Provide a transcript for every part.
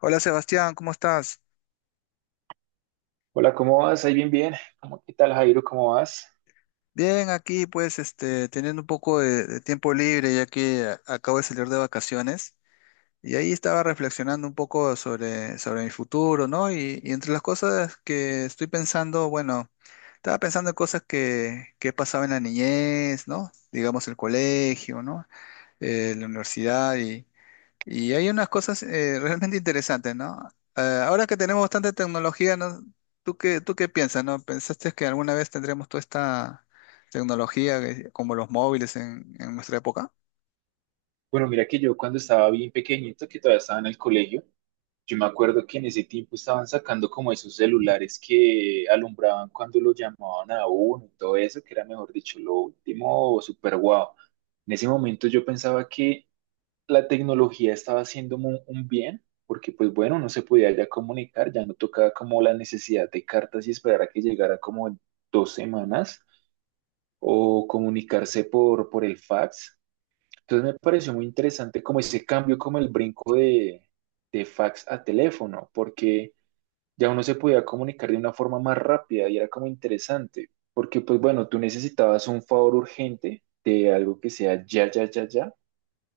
Hola Sebastián, ¿cómo estás? Hola, ¿cómo vas? Ahí bien, bien. ¿Cómo, qué tal, Jairo? ¿Cómo vas? Bien, aquí pues este, teniendo un poco de tiempo libre ya que acabo de salir de vacaciones y ahí estaba reflexionando un poco sobre mi futuro, ¿no? Y entre las cosas que estoy pensando, bueno, estaba pensando en cosas que he pasado en la niñez, ¿no? Digamos el colegio, ¿no? La universidad. Y hay unas cosas realmente interesantes, ¿no? Ahora que tenemos bastante tecnología, ¿no? ¿Tú qué piensas, no? ¿Pensaste que alguna vez tendremos toda esta tecnología como los móviles en nuestra época? Bueno, mira que yo cuando estaba bien pequeñito, que todavía estaba en el colegio, yo me acuerdo que en ese tiempo estaban sacando como esos celulares que alumbraban cuando lo llamaban a uno y todo eso, que era mejor dicho, lo último o super guau. En ese momento yo pensaba que la tecnología estaba haciendo un bien, porque pues bueno, uno se podía ya comunicar, ya no tocaba como la necesidad de cartas y esperar a que llegara como en 2 semanas o comunicarse por el fax. Entonces me pareció muy interesante como ese cambio, como el brinco de fax a teléfono, porque ya uno se podía comunicar de una forma más rápida y era como interesante, porque pues bueno, tú necesitabas un favor urgente de algo que sea ya, ya, ya, ya.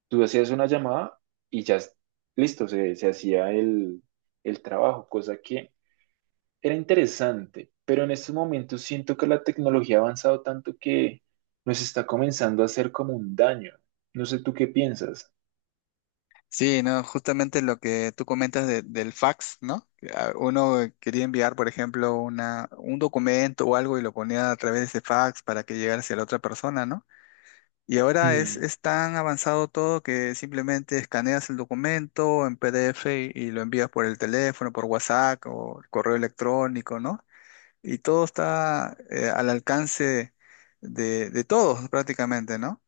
Tú hacías una llamada y ya, listo, se hacía el trabajo, cosa que... Era interesante, pero en estos momentos siento que la tecnología ha avanzado tanto que nos está comenzando a hacer como un daño. No sé tú qué piensas. Sí, ¿no? Justamente lo que tú comentas del fax, ¿no? Uno quería enviar, por ejemplo, un documento o algo y lo ponía a través de ese fax para que llegara hacia la otra persona, ¿no? Y ahora Mm. es tan avanzado todo que simplemente escaneas el documento en PDF y lo envías por el teléfono, por WhatsApp o el correo electrónico, ¿no? Y todo está al alcance de todos prácticamente, ¿no?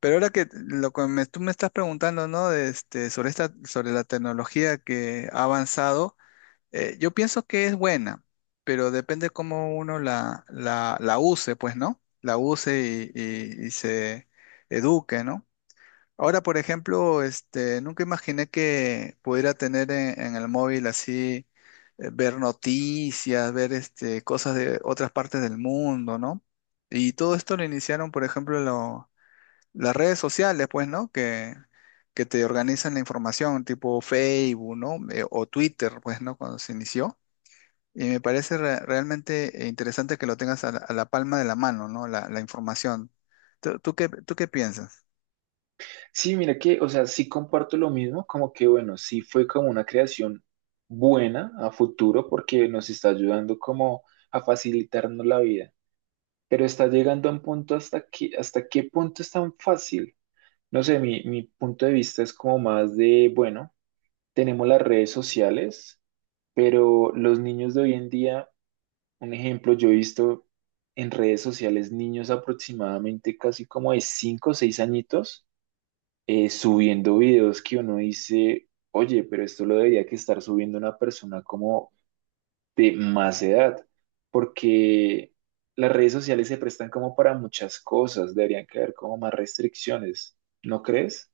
Pero ahora que lo que tú me estás preguntando, ¿no? De este, sobre esta, sobre la tecnología que ha avanzado, yo pienso que es buena, pero depende cómo uno la use, pues, ¿no? La use y se eduque, ¿no? Ahora, por ejemplo, este, nunca imaginé que pudiera tener en el móvil así, ver noticias, ver este, cosas de otras partes del mundo, ¿no? Y todo esto lo iniciaron, por ejemplo, las redes sociales, pues, ¿no? Que te organizan la información, tipo Facebook, ¿no? O Twitter, pues, ¿no? Cuando se inició. Y me parece realmente interesante que lo tengas a a la palma de la mano, ¿no? La información. ¿Tú qué piensas? Sí, mira que, o sea, sí comparto lo mismo, como que bueno, sí fue como una creación buena a futuro porque nos está ayudando como a facilitarnos la vida, pero está llegando a un punto hasta que, hasta qué punto es tan fácil. No sé, mi punto de vista es como más de, bueno, tenemos las redes sociales. Pero los niños de hoy en día, un ejemplo, yo he visto en redes sociales niños aproximadamente casi como de 5 o 6 añitos subiendo videos que uno dice, oye, pero esto lo debería que estar subiendo una persona como de más edad, porque las redes sociales se prestan como para muchas cosas, deberían que haber como más restricciones, ¿no crees?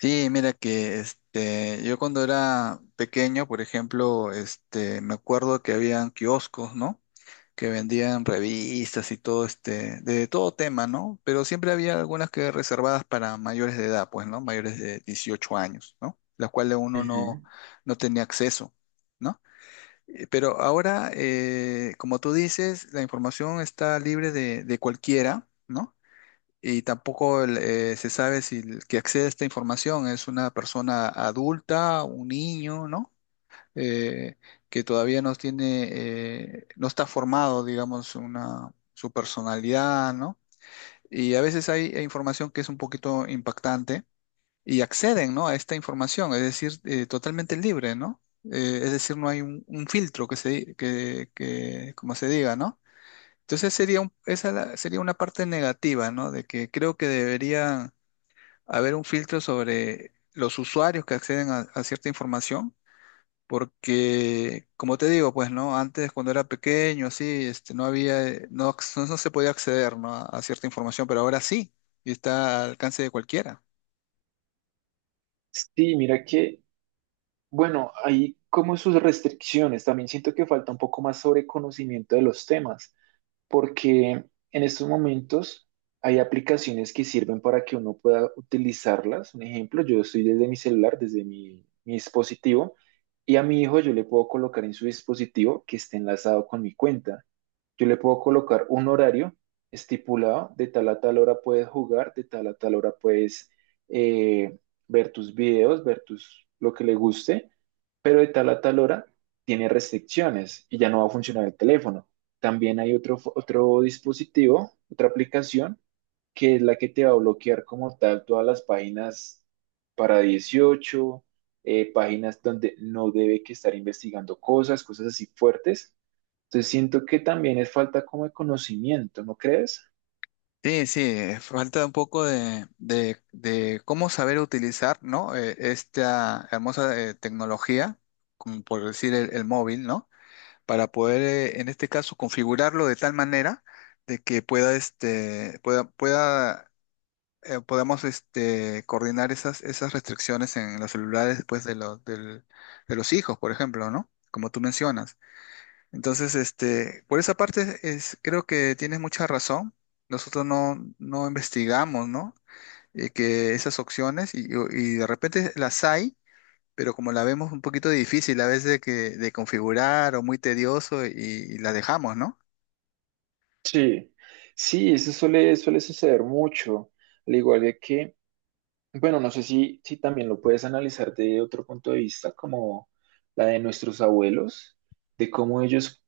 Sí, mira que este, yo cuando era pequeño, por ejemplo, este, me acuerdo que habían kioscos, ¿no? Que vendían revistas y todo, este, de todo tema, ¿no? Pero siempre había algunas que reservadas para mayores de edad, pues, ¿no? Mayores de 18 años, ¿no? Las cuales uno Ujú. no tenía acceso, ¿no? Pero ahora, como tú dices, la información está libre de cualquiera, ¿no? Y tampoco se sabe si el que accede a esta información es una persona adulta, un niño, ¿no? Eh, que todavía no tiene, no está formado, digamos, una, su personalidad, ¿no? Y a veces hay información que es un poquito impactante y acceden, ¿no? A esta información, es decir, totalmente libre, ¿no? Es decir, no hay un filtro que que, como se diga, ¿no? Entonces sería sería una parte negativa, ¿no? De que creo que debería haber un filtro sobre los usuarios que acceden a cierta información, porque, como te digo, pues, ¿no? Antes, cuando era pequeño, así, este, no había, no se podía acceder, ¿no? A cierta información, pero ahora sí, y está al alcance de cualquiera. Sí, mira que bueno, hay como sus restricciones. También siento que falta un poco más sobre conocimiento de los temas, porque en estos momentos hay aplicaciones que sirven para que uno pueda utilizarlas. Un ejemplo, yo estoy desde mi celular, desde mi dispositivo, y a mi hijo yo le puedo colocar en su dispositivo que esté enlazado con mi cuenta. Yo le puedo colocar un horario estipulado, de tal a tal hora puedes jugar, de tal a tal hora puedes eh, ver tus videos, ver tus, lo que le guste, pero de tal a tal hora tiene restricciones y ya no va a funcionar el teléfono. También hay otro dispositivo, otra aplicación, que es la que te va a bloquear como tal todas las páginas para 18, páginas donde no debe que estar investigando cosas, cosas así fuertes. Entonces siento que también es falta como de conocimiento, ¿no crees? Sí, sí, falta un poco de cómo saber utilizar, ¿no? Esta hermosa tecnología, como por decir el móvil, ¿no? Para poder, en este caso, configurarlo de tal manera de que pueda, pueda, podamos, este, coordinar esas restricciones en los celulares, pues, de de los hijos, por ejemplo, ¿no? Como tú mencionas. Entonces, este, por esa parte es, creo que tienes mucha razón. Nosotros no investigamos, ¿no? Que esas opciones y de repente las hay, pero como la vemos un poquito difícil a veces de configurar o muy tedioso y la dejamos, ¿no? Sí, sí, eso suele, suele suceder mucho, al igual de que, bueno, no sé si también lo puedes analizar de otro punto de vista, como la de nuestros abuelos, de cómo ellos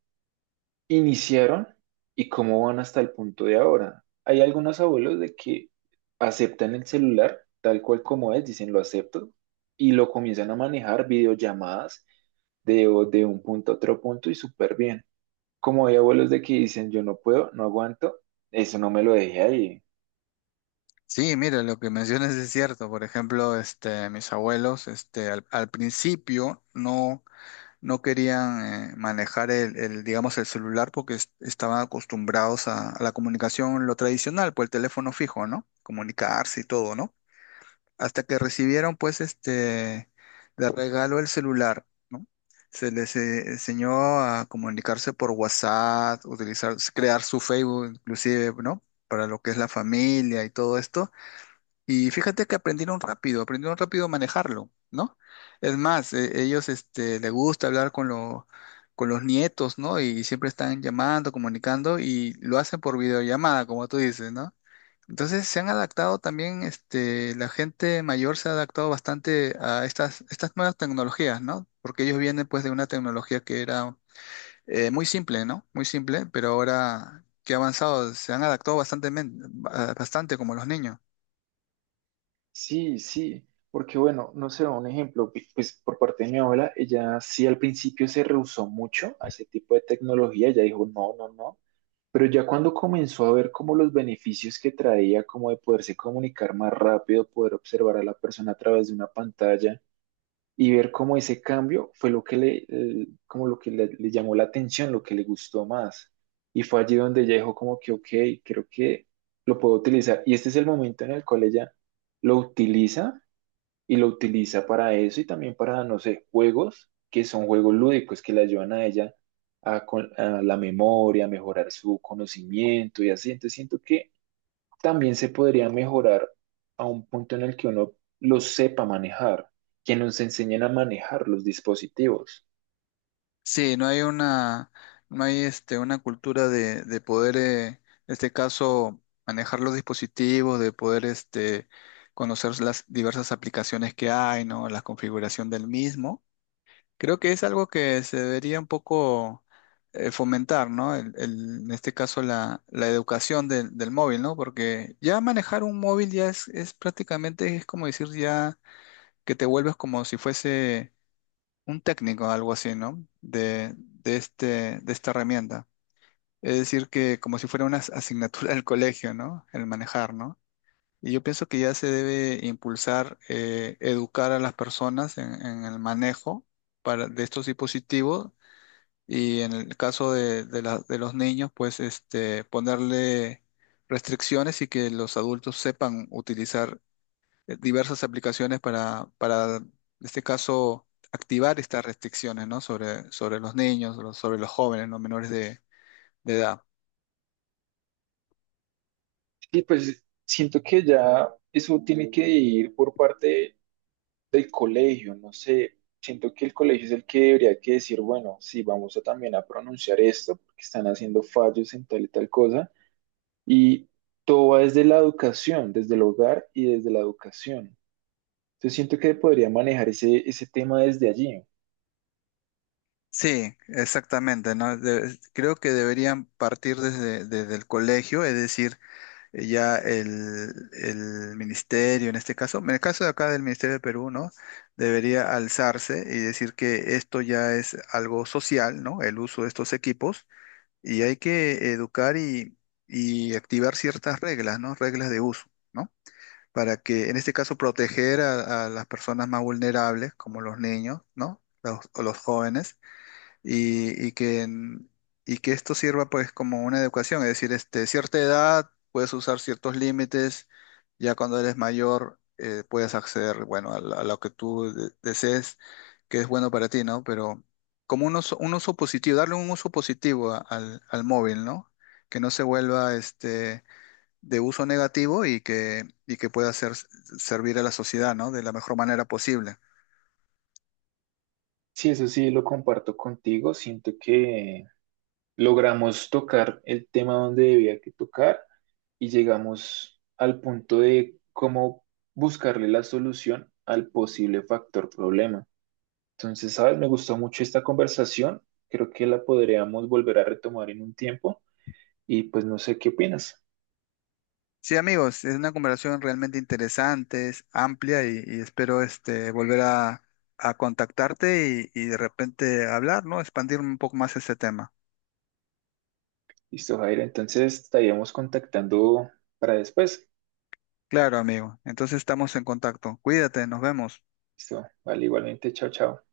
iniciaron y cómo van hasta el punto de ahora. Hay algunos abuelos de que aceptan el celular tal cual como es, dicen lo acepto, y lo comienzan a manejar videollamadas de un punto a otro punto y súper bien. Como hay abuelos de que dicen, yo no puedo, no aguanto, eso no me lo dejé ahí. Sí, mira, lo que mencionas es cierto. Por ejemplo, este, mis abuelos, este, al principio no querían manejar digamos, el celular porque estaban acostumbrados a la comunicación, lo tradicional, pues el teléfono fijo, ¿no? Comunicarse y todo, ¿no? Hasta que recibieron, pues, este, de regalo el celular, ¿no? Se les enseñó a comunicarse por WhatsApp, utilizar, crear su Facebook, inclusive, ¿no? Para lo que es la familia y todo esto. Y fíjate que aprendieron rápido a manejarlo, ¿no? Es más, ellos este, les gusta hablar con los nietos, ¿no? Y siempre están llamando, comunicando y lo hacen por videollamada, como tú dices, ¿no? Entonces se han adaptado también, este, la gente mayor se ha adaptado bastante a estas nuevas tecnologías, ¿no? Porque ellos vienen pues de una tecnología que era muy simple, ¿no? Muy simple, pero ahora que ha avanzado, se han adaptado bastante, bastante como los niños. Sí, sí, porque bueno, no sé, un ejemplo, pues por parte de mi abuela, ella sí al principio se rehusó mucho a ese tipo de tecnología, ella dijo, no, no, no, pero ya cuando comenzó a ver como los beneficios que traía, como de poderse comunicar más rápido, poder observar a la persona a través de una pantalla, y ver cómo ese cambio fue lo que le, como lo que le llamó la atención, lo que le gustó más. Y fue allí donde ella dijo como que, ok, creo que lo puedo utilizar. Y este es el momento en el cual ella lo utiliza y lo utiliza para eso y también para, no sé, juegos que son juegos lúdicos que le ayudan a ella a, a la memoria, a mejorar su conocimiento y así. Entonces siento que también se podría mejorar a un punto en el que uno lo sepa manejar, que nos enseñen a manejar los dispositivos. Sí, no hay no hay este, una cultura de poder, en este caso, manejar los dispositivos, de poder este, conocer las diversas aplicaciones que hay, ¿no? La configuración del mismo. Creo que es algo que se debería un poco fomentar, ¿no? En este caso, la educación del móvil, ¿no? Porque ya manejar un móvil ya es prácticamente, es como decir ya que te vuelves como si fuese un técnico, algo así, ¿no? De esta herramienta. Es decir, que como si fuera una asignatura del colegio, ¿no? El manejar, ¿no? Y yo pienso que ya se debe impulsar, educar a las personas en el manejo de estos dispositivos y en el caso de los niños, pues este, ponerle restricciones y que los adultos sepan utilizar diversas aplicaciones en este caso, activar estas restricciones, ¿no? Sobre los niños, sobre los jóvenes, los menores de edad. Y pues siento que ya eso tiene que ir por parte del colegio, no sé, siento que el colegio es el que debería que decir, bueno, sí, vamos a también a pronunciar esto, porque están haciendo fallos en tal y tal cosa, y todo va desde la educación, desde el hogar y desde la educación. Entonces siento que podría manejar ese, ese tema desde allí. Sí, exactamente, ¿no? Creo que deberían partir desde el colegio, es decir, eh, ya el, el ministerio, en este caso, en el caso de acá del Ministerio de Perú, ¿no? Debería alzarse y decir que esto ya es algo social, ¿no? El uso de estos equipos y hay que educar y activar ciertas reglas, ¿no? Reglas de uso, ¿no? Para que, en este caso, proteger a las personas más vulnerables, como los niños, ¿no? Los, o los jóvenes y, y que, en- y que esto sirva pues como una educación, es decir, este, cierta edad puedes usar ciertos límites, ya cuando eres mayor puedes acceder, bueno, a lo que tú desees, que es bueno para ti, ¿no? Pero como un uso positivo, darle un uso positivo al móvil, ¿no? Que no se vuelva este, de uso negativo y que pueda ser, servir a la sociedad, ¿no? De la mejor manera posible. Sí, eso sí, lo comparto contigo. Siento que logramos tocar el tema donde debía que tocar y llegamos al punto de cómo buscarle la solución al posible factor problema. Entonces, sabes, me gustó mucho esta conversación. Creo que la podríamos volver a retomar en un tiempo y pues no sé qué opinas. Sí, amigos, es una conversación realmente interesante, es amplia y espero este, volver a contactarte y de repente hablar, ¿no? Expandir un poco más ese tema. Listo, Jair. Entonces, estaríamos contactando para después. Claro, amigo. Entonces estamos en contacto. Cuídate, nos vemos. Listo. Vale, igualmente. Chao, chao.